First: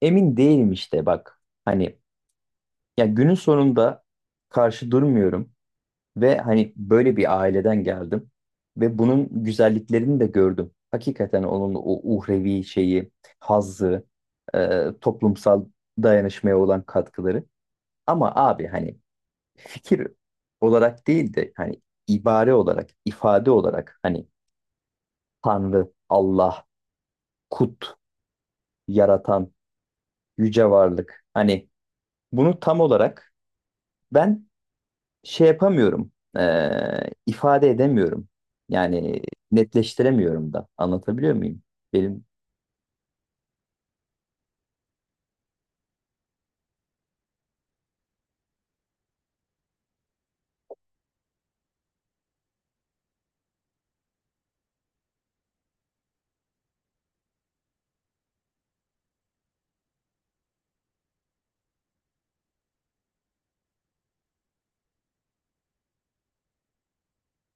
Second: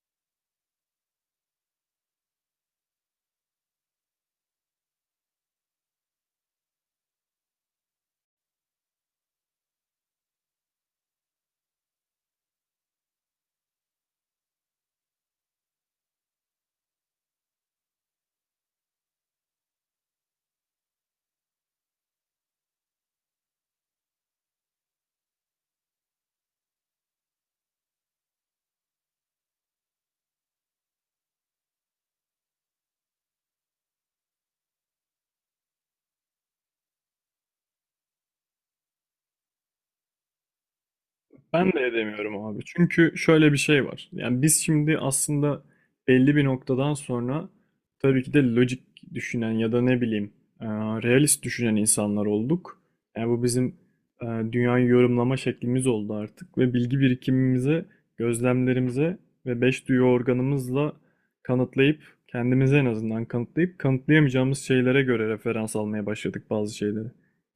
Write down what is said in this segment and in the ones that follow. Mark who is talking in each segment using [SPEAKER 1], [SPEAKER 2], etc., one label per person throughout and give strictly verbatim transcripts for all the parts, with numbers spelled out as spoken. [SPEAKER 1] Emin değilim işte bak. Hani ya günün sonunda karşı durmuyorum ve hani böyle bir aileden geldim ve bunun güzelliklerini de gördüm. Hakikaten onun o uhrevi şeyi, hazzı, e, toplumsal dayanışmaya olan katkıları. Ama abi hani fikir olarak değil de hani ibare olarak, ifade olarak hani Tanrı, Allah, Kut, Yaratan, Yüce Varlık, hani bunu tam olarak ben şey yapamıyorum, e, ifade edemiyorum. Yani netleştiremiyorum da. Anlatabiliyor muyum?
[SPEAKER 2] Ben de
[SPEAKER 1] Benim
[SPEAKER 2] edemiyorum abi. Çünkü şöyle bir şey var. Yani biz şimdi aslında belli bir noktadan sonra tabii ki de lojik düşünen ya da ne bileyim, e, realist düşünen insanlar olduk. Yani bu bizim e, dünyayı yorumlama şeklimiz oldu artık ve bilgi birikimimize, gözlemlerimize ve beş duyu organımızla kanıtlayıp kendimize en azından kanıtlayıp kanıtlayamayacağımız şeylere göre referans almaya başladık bazı şeyleri.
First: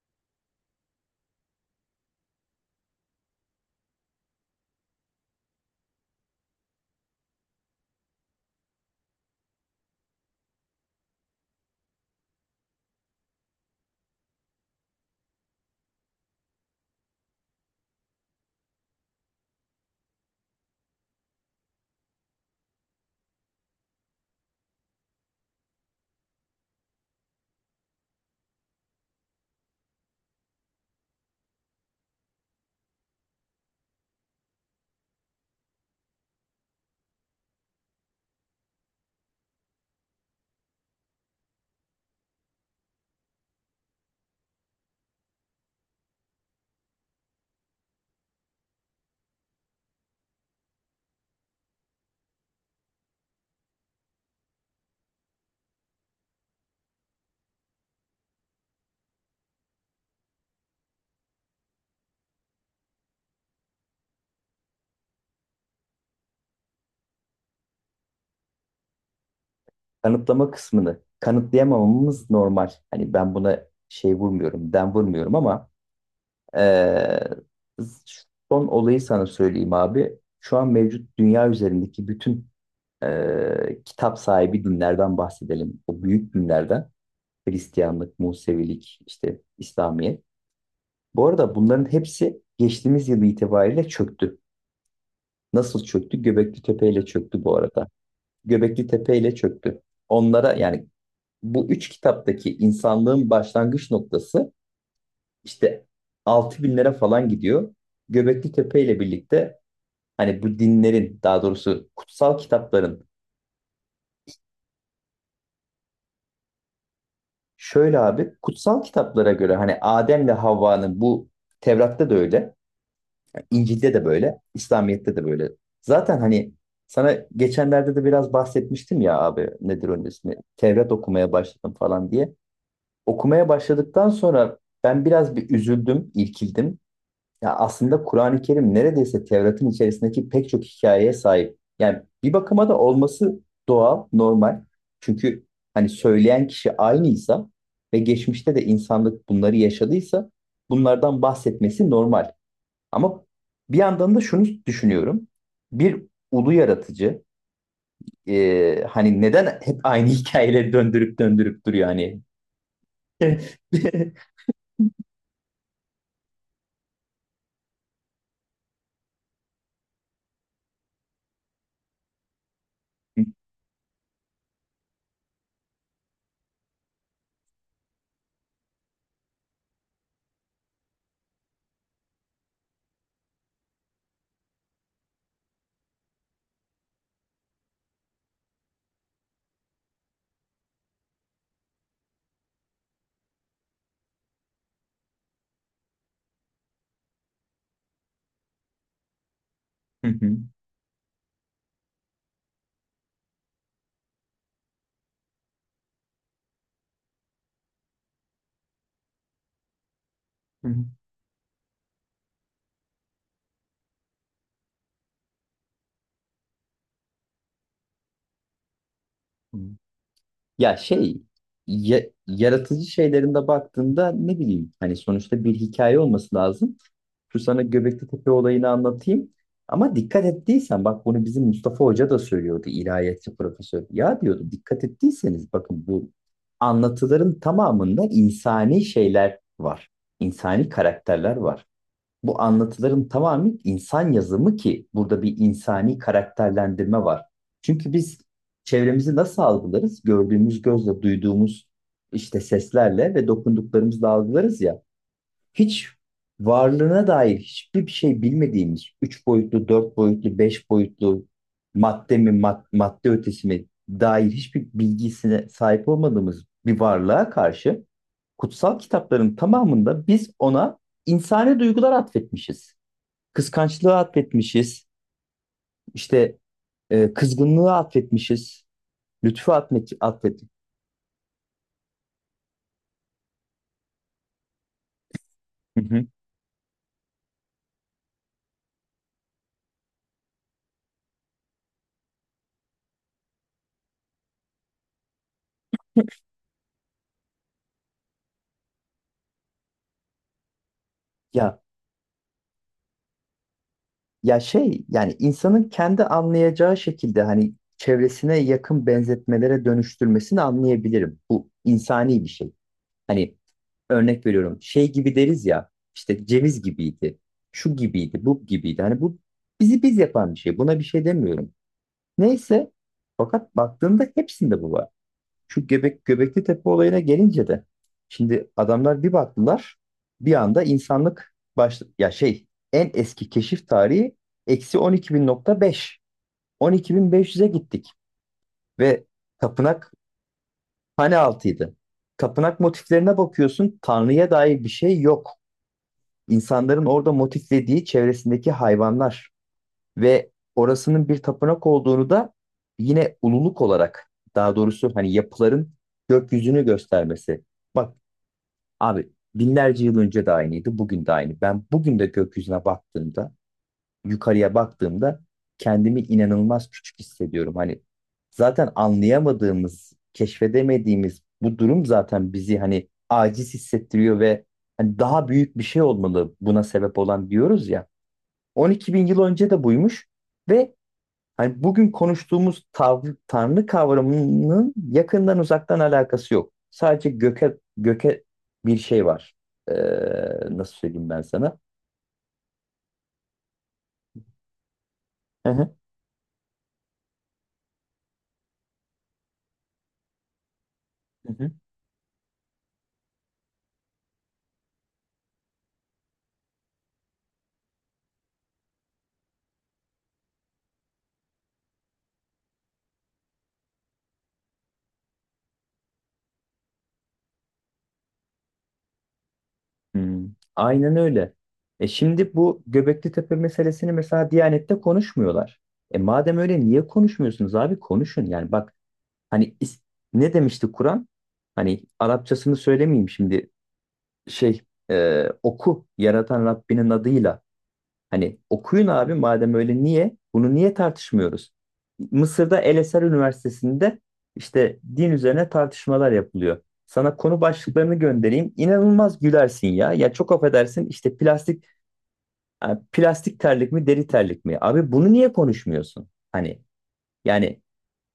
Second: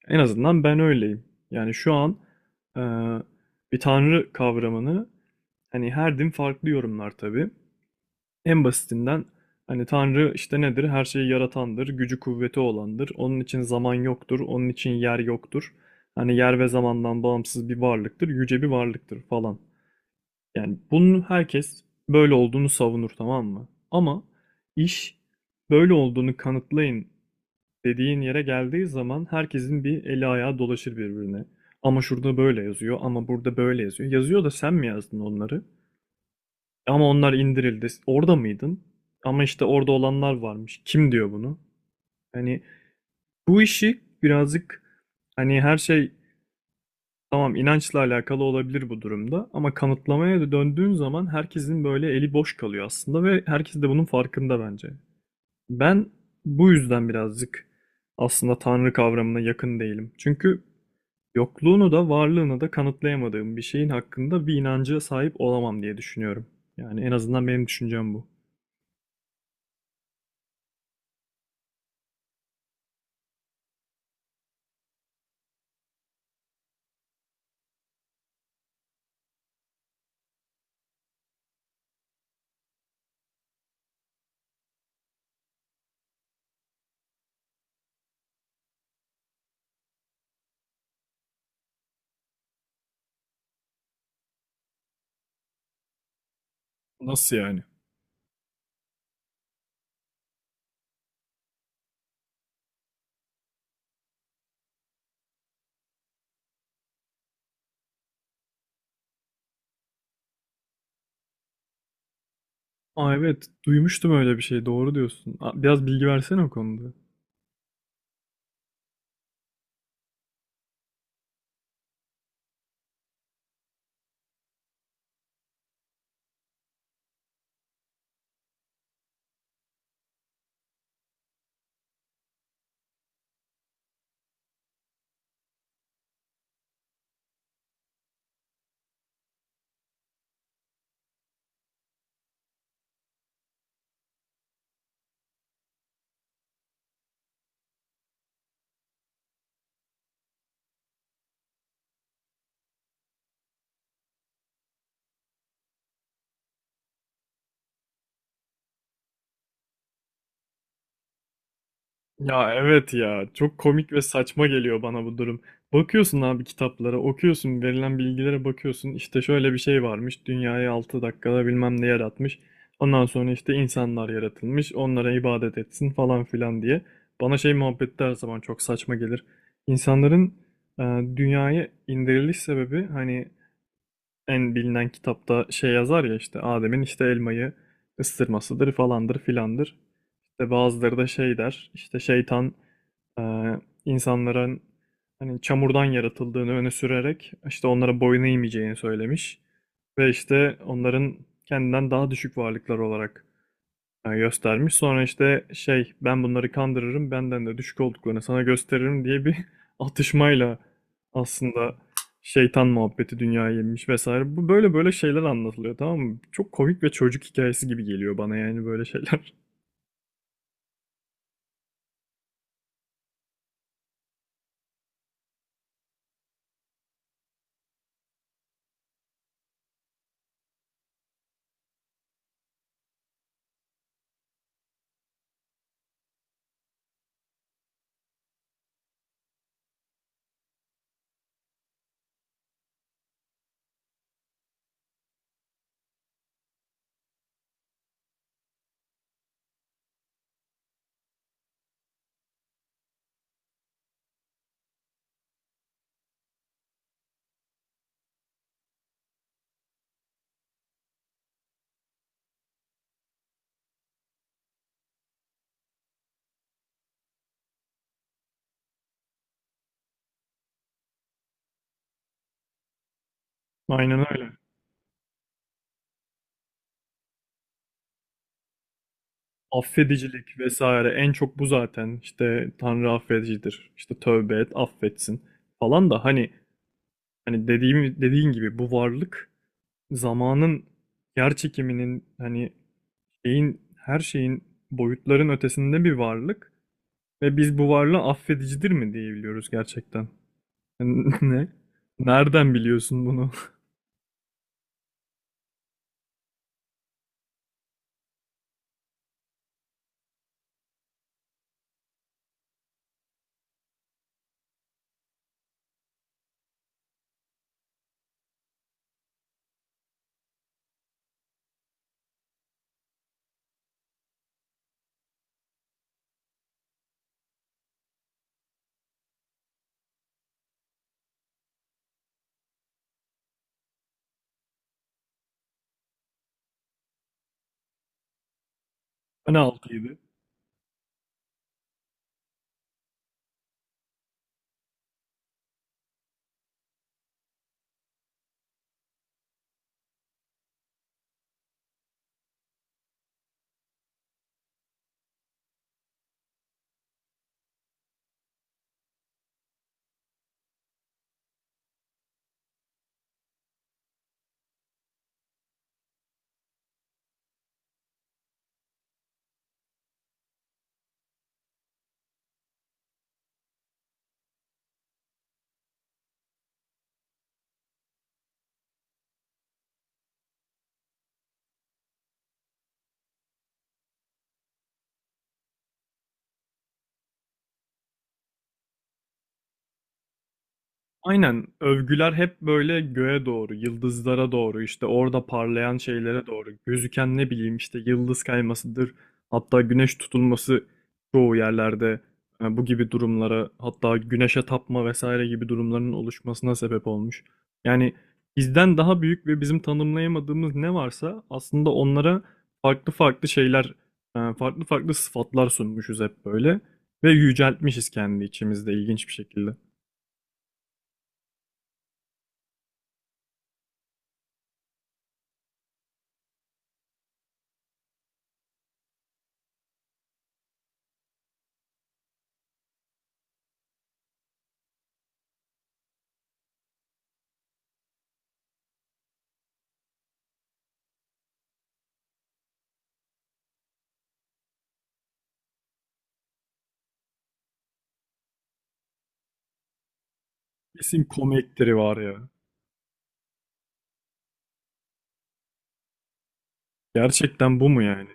[SPEAKER 2] En azından ben öyleyim. Yani şu an ee, ve tanrı kavramını, hani her din farklı yorumlar tabii. En basitinden, hani tanrı işte nedir? Her şeyi yaratandır, gücü kuvveti olandır. Onun için zaman yoktur, onun için yer yoktur. Hani yer ve zamandan bağımsız bir varlıktır, yüce bir varlıktır falan. Yani bunun herkes böyle olduğunu savunur, tamam mı? Ama iş böyle olduğunu kanıtlayın dediğin yere geldiği zaman herkesin bir eli ayağı dolaşır birbirine. Ama şurada böyle yazıyor, ama burada böyle yazıyor. Yazıyor da sen mi yazdın onları? Ama onlar indirildi. Orada mıydın? Ama işte orada olanlar varmış. Kim diyor bunu? Hani bu işi birazcık, hani her şey, tamam, inançla alakalı olabilir bu durumda ama kanıtlamaya da döndüğün zaman herkesin böyle eli boş kalıyor aslında ve herkes de bunun farkında bence. Ben bu yüzden birazcık aslında Tanrı kavramına yakın değilim. Çünkü yokluğunu da varlığını da kanıtlayamadığım bir şeyin hakkında bir inancı sahip olamam diye düşünüyorum. Yani en azından benim düşüncem bu.
[SPEAKER 1] kanıtlama kısmını kanıtlayamamamız normal. Hani ben buna şey vurmuyorum, den vurmuyorum ama e, son olayı sana söyleyeyim abi. Şu an mevcut dünya üzerindeki bütün e, kitap sahibi dinlerden bahsedelim. O büyük dinlerden. Hristiyanlık, Musevilik, işte İslamiyet. Bu arada bunların hepsi geçtiğimiz yıl itibariyle çöktü. Nasıl çöktü? Göbekli Tepe ile
[SPEAKER 2] Nasıl
[SPEAKER 1] çöktü bu
[SPEAKER 2] yani?
[SPEAKER 1] arada. Göbekli Tepe ile çöktü. Onlara yani bu üç kitaptaki insanlığın başlangıç noktası işte altı binlere falan gidiyor. Göbekli Tepe ile birlikte hani bu dinlerin, daha doğrusu kutsal kitapların,
[SPEAKER 2] Aa, evet, duymuştum öyle bir şey. Doğru diyorsun. Aa, biraz bilgi versene o konuda.
[SPEAKER 1] şöyle abi: kutsal kitaplara göre hani Adem'le Havva'nın bu Tevrat'ta da öyle. İncil'de de böyle, İslamiyet'te de böyle. Zaten hani sana geçenlerde de biraz bahsetmiştim ya abi, nedir onun ismi? Tevrat okumaya başladım falan diye. Okumaya başladıktan sonra ben biraz bir üzüldüm, irkildim. Ya aslında Kur'an-ı Kerim neredeyse Tevrat'ın içerisindeki pek çok hikayeye sahip. Yani bir bakıma da olması doğal, normal. Çünkü hani söyleyen kişi aynıysa ve geçmişte de insanlık bunları yaşadıysa bunlardan bahsetmesi normal. Ama bir yandan da şunu düşünüyorum. Bir ulu yaratıcı, e, hani neden hep aynı hikayeleri döndürüp döndürüp duruyor hani?
[SPEAKER 2] Ya evet, ya çok komik ve saçma geliyor bana bu durum. Bakıyorsun abi kitaplara, okuyorsun, verilen bilgilere bakıyorsun. İşte şöyle bir şey varmış. Dünyayı altı dakikada bilmem ne yaratmış. Ondan sonra işte insanlar yaratılmış. Onlara ibadet etsin falan filan diye. Bana şey muhabbeti de her zaman çok saçma gelir. İnsanların e, dünyaya indiriliş sebebi, hani en bilinen kitapta şey yazar ya, işte Adem'in işte elmayı ısırmasıdır falandır filandır. İşte bazıları da şey der, işte şeytan e, insanların hani çamurdan yaratıldığını öne sürerek işte onlara boyun eğmeyeceğini söylemiş. Ve işte onların kendinden daha düşük varlıklar olarak, ha, göstermiş. Sonra işte şey, ben bunları kandırırım, benden de düşük olduklarını sana gösteririm diye bir atışmayla aslında şeytan muhabbeti dünyaya yenmiş vesaire. Bu böyle böyle şeyler anlatılıyor, tamam mı? Çok komik ve çocuk hikayesi gibi geliyor bana, yani böyle şeyler.
[SPEAKER 1] Ya şey, ya- yaratıcı şeylerinde baktığında ne bileyim, hani sonuçta bir hikaye olması lazım. Şu sana Göbekli Tepe olayını anlatayım. Ama dikkat ettiysen bak, bunu bizim Mustafa Hoca da söylüyordu, ilahiyatçı profesör. Ya diyordu, dikkat ettiyseniz bakın bu anlatıların tamamında insani şeyler var. İnsani karakterler var. Bu anlatıların tamamı insan yazımı ki burada bir insani karakterlendirme var. Çünkü biz çevremizi nasıl algılarız? Gördüğümüz gözle, duyduğumuz işte seslerle ve dokunduklarımızla algılarız ya, hiç varlığına dair hiçbir şey bilmediğimiz üç boyutlu, dört boyutlu, beş boyutlu madde mi, mad- madde ötesi mi dair hiçbir bilgisine sahip olmadığımız bir varlığa karşı kutsal kitapların tamamında biz ona insani duygular atfetmişiz. Kıskançlığı
[SPEAKER 2] Aynen öyle.
[SPEAKER 1] atfetmişiz, işte e, kızgınlığı atfetmişiz, lütfu atmet,
[SPEAKER 2] Affedicilik
[SPEAKER 1] atfet.
[SPEAKER 2] vesaire, en çok bu zaten. İşte Tanrı affedicidir. İşte tövbe et, affetsin
[SPEAKER 1] Hı
[SPEAKER 2] falan da
[SPEAKER 1] hı.
[SPEAKER 2] hani hani dediğim dediğin gibi, bu varlık zamanın, yer çekiminin, hani şeyin, her şeyin, boyutların ötesinde bir varlık ve biz bu varlığı affedicidir mi diyebiliyoruz gerçekten? Yani ne?
[SPEAKER 1] Ya
[SPEAKER 2] Nereden biliyorsun bunu?
[SPEAKER 1] Ya şey, yani insanın kendi anlayacağı şekilde hani çevresine yakın benzetmelere dönüştürmesini anlayabilirim. Bu insani bir şey. Hani örnek veriyorum, şey gibi deriz ya, işte ceviz gibiydi, şu gibiydi, bu gibiydi. Hani bu bizi biz yapan bir şey. Buna bir şey demiyorum. Neyse, fakat baktığında hepsinde bu var. Şu Göbek, Göbekli Tepe olayına gelince de şimdi adamlar bir baktılar, bir anda insanlık baş, ya şey, en eski keşif tarihi eksi on iki bin beş on iki bin beş yüze gittik ve
[SPEAKER 2] Ne
[SPEAKER 1] tapınak
[SPEAKER 2] altıydı?
[SPEAKER 1] hane altıydı. Tapınak motiflerine bakıyorsun, Tanrı'ya dair bir şey yok. İnsanların orada motiflediği çevresindeki hayvanlar ve orasının bir tapınak olduğunu da yine ululuk olarak, daha doğrusu hani yapıların gökyüzünü göstermesi. Bak abi, binlerce yıl önce de aynıydı, bugün de aynı. Ben bugün de gökyüzüne baktığımda, yukarıya baktığımda kendimi inanılmaz küçük hissediyorum. Hani zaten anlayamadığımız, keşfedemediğimiz bu durum zaten bizi hani aciz hissettiriyor ve hani daha büyük bir şey olmalı buna sebep olan diyoruz ya. on iki bin yıl önce de buymuş ve Hani bugün konuştuğumuz tav- tanrı kavramının yakından uzaktan alakası yok. Sadece göke göke bir şey var. Ee, nasıl söyleyeyim ben
[SPEAKER 2] Aynen,
[SPEAKER 1] sana?
[SPEAKER 2] övgüler hep böyle göğe doğru, yıldızlara doğru, işte orada
[SPEAKER 1] Hı hı,
[SPEAKER 2] parlayan şeylere doğru, gözüken ne bileyim işte yıldız kaymasıdır. Hatta güneş tutulması
[SPEAKER 1] hı
[SPEAKER 2] çoğu
[SPEAKER 1] hı.
[SPEAKER 2] yerlerde e, bu gibi durumlara, hatta güneşe tapma vesaire gibi durumların oluşmasına sebep olmuş. Yani bizden daha büyük ve bizim tanımlayamadığımız ne varsa aslında onlara farklı farklı şeyler, e, farklı farklı sıfatlar sunmuşuz hep böyle ve yüceltmişiz kendi içimizde ilginç bir şekilde.
[SPEAKER 1] Hmm, aynen öyle. E şimdi bu Göbekli Tepe meselesini mesela Diyanet'te konuşmuyorlar. E madem öyle niye konuşmuyorsunuz abi? Konuşun yani, bak hani is- ne demişti Kur'an? Hani Arapçasını söylemeyeyim şimdi, şey e, oku yaratan Rabbinin adıyla. Hani okuyun abi, madem öyle niye? Bunu niye tartışmıyoruz? Mısır'da El Eser Üniversitesi'nde işte din üzerine tartışmalar yapılıyor. Sana konu başlıklarını göndereyim. İnanılmaz gülersin ya. Ya çok affedersin,
[SPEAKER 2] Kesin
[SPEAKER 1] işte plastik
[SPEAKER 2] komikleri var ya.
[SPEAKER 1] yani plastik terlik mi, deri terlik mi? Abi bunu niye konuşmuyorsun? Hani
[SPEAKER 2] Gerçekten
[SPEAKER 1] yani
[SPEAKER 2] bu mu yani?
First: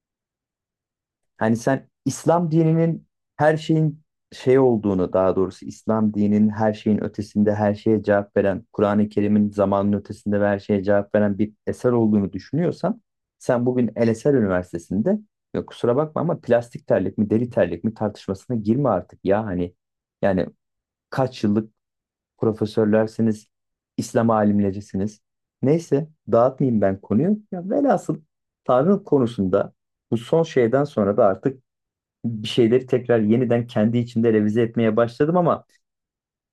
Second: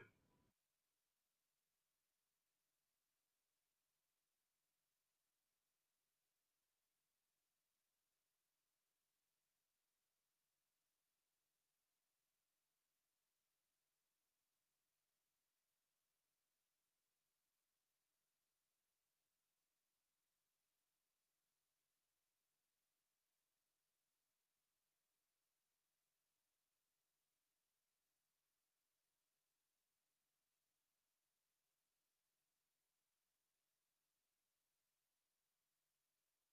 [SPEAKER 1] Hani sen İslam dininin her şeyin şey olduğunu, daha doğrusu İslam dininin her şeyin ötesinde her şeye cevap veren, Kur'an-ı Kerim'in zamanın ötesinde ve her şeye cevap veren bir eser olduğunu düşünüyorsan, sen bugün El Eser Üniversitesi'nde, ya kusura bakma ama, plastik terlik mi, deri terlik mi tartışmasına girme artık ya hani. Yani kaç yıllık profesörlersiniz, İslam alimlerisiniz. Neyse dağıtmayayım ben konuyu. Ya velhasıl, Tanrı konusunda bu son şeyden sonra da artık bir şeyleri tekrar yeniden kendi içimde revize etmeye başladım, ama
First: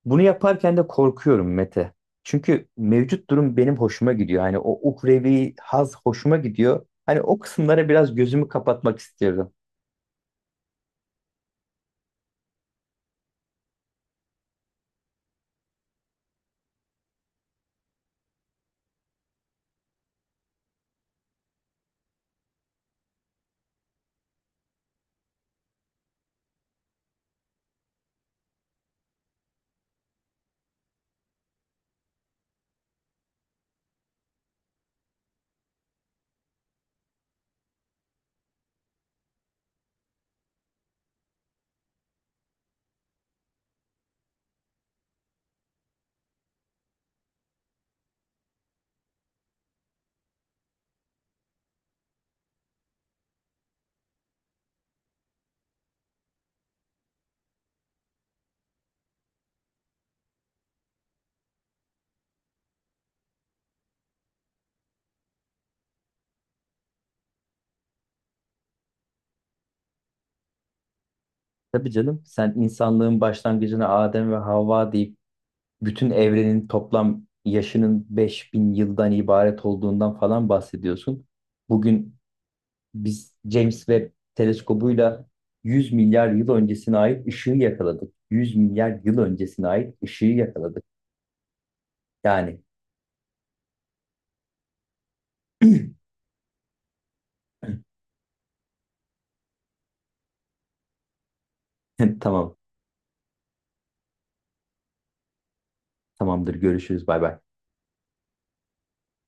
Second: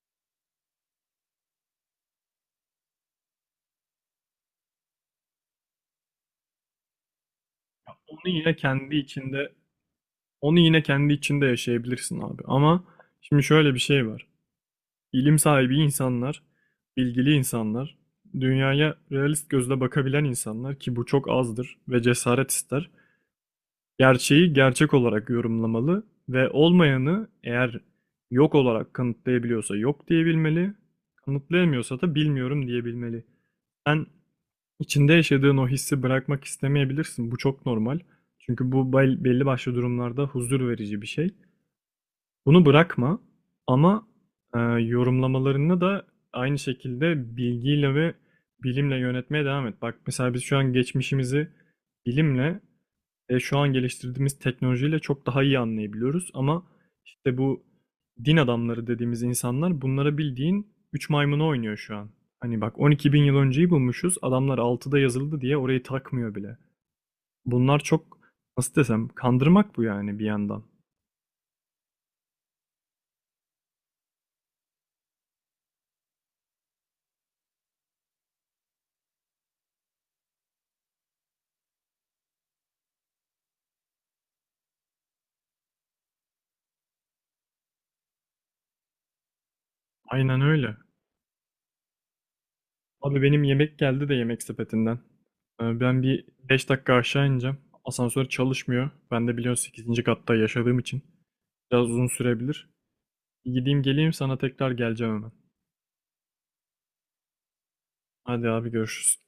[SPEAKER 1] bunu yaparken de korkuyorum Mete. Çünkü mevcut durum benim hoşuma gidiyor. Hani o uhrevi haz hoşuma gidiyor. Hani o kısımlara biraz
[SPEAKER 2] Onu
[SPEAKER 1] gözümü
[SPEAKER 2] yine kendi
[SPEAKER 1] kapatmak istiyorum.
[SPEAKER 2] içinde, onu yine kendi içinde yaşayabilirsin abi. Ama şimdi şöyle bir şey var. İlim sahibi insanlar, bilgili insanlar, dünyaya realist gözle bakabilen insanlar ki bu çok azdır ve cesaret ister. Gerçeği gerçek olarak yorumlamalı ve olmayanı eğer yok olarak kanıtlayabiliyorsa yok diyebilmeli, kanıtlayamıyorsa da bilmiyorum diyebilmeli. Ben, İçinde yaşadığın o hissi bırakmak istemeyebilirsin. Bu çok normal. Çünkü bu bel- belli başlı durumlarda huzur verici bir şey. Bunu bırakma ama e, yorumlamalarını da aynı şekilde bilgiyle ve bilimle yönetmeye devam et. Bak mesela biz şu an geçmişimizi bilimle, e, şu an geliştirdiğimiz teknolojiyle çok daha iyi anlayabiliyoruz ama işte bu din adamları dediğimiz insanlar bunlara bildiğin üç maymunu oynuyor şu an. Hani bak, on iki bin yıl önceyi bulmuşuz, adamlar altıda yazıldı diye orayı takmıyor bile. Bunlar çok, nasıl desem, kandırmak bu yani bir yandan.
[SPEAKER 1] Tabii canım, sen insanlığın başlangıcına Adem ve Havva deyip bütün evrenin toplam yaşının beş bin yıldan ibaret olduğundan falan bahsediyorsun. Bugün Biz James Webb teleskobuyla yüz milyar yıl öncesine ait ışığı yakaladık. yüz milyar yıl öncesine ait ışığı
[SPEAKER 2] Aynen öyle.
[SPEAKER 1] yakaladık. Yani
[SPEAKER 2] Abi benim yemek geldi de yemek sepetinden. Ee, Ben bir beş dakika aşağı ineceğim. Asansör çalışmıyor. Ben de biliyorsun sekizinci katta yaşadığım için biraz uzun
[SPEAKER 1] tamam,
[SPEAKER 2] sürebilir. Gideyim geleyim, sana tekrar geleceğim hemen.
[SPEAKER 1] tamamdır. Görüşürüz. Bay bay.
[SPEAKER 2] Hadi abi, görüşürüz.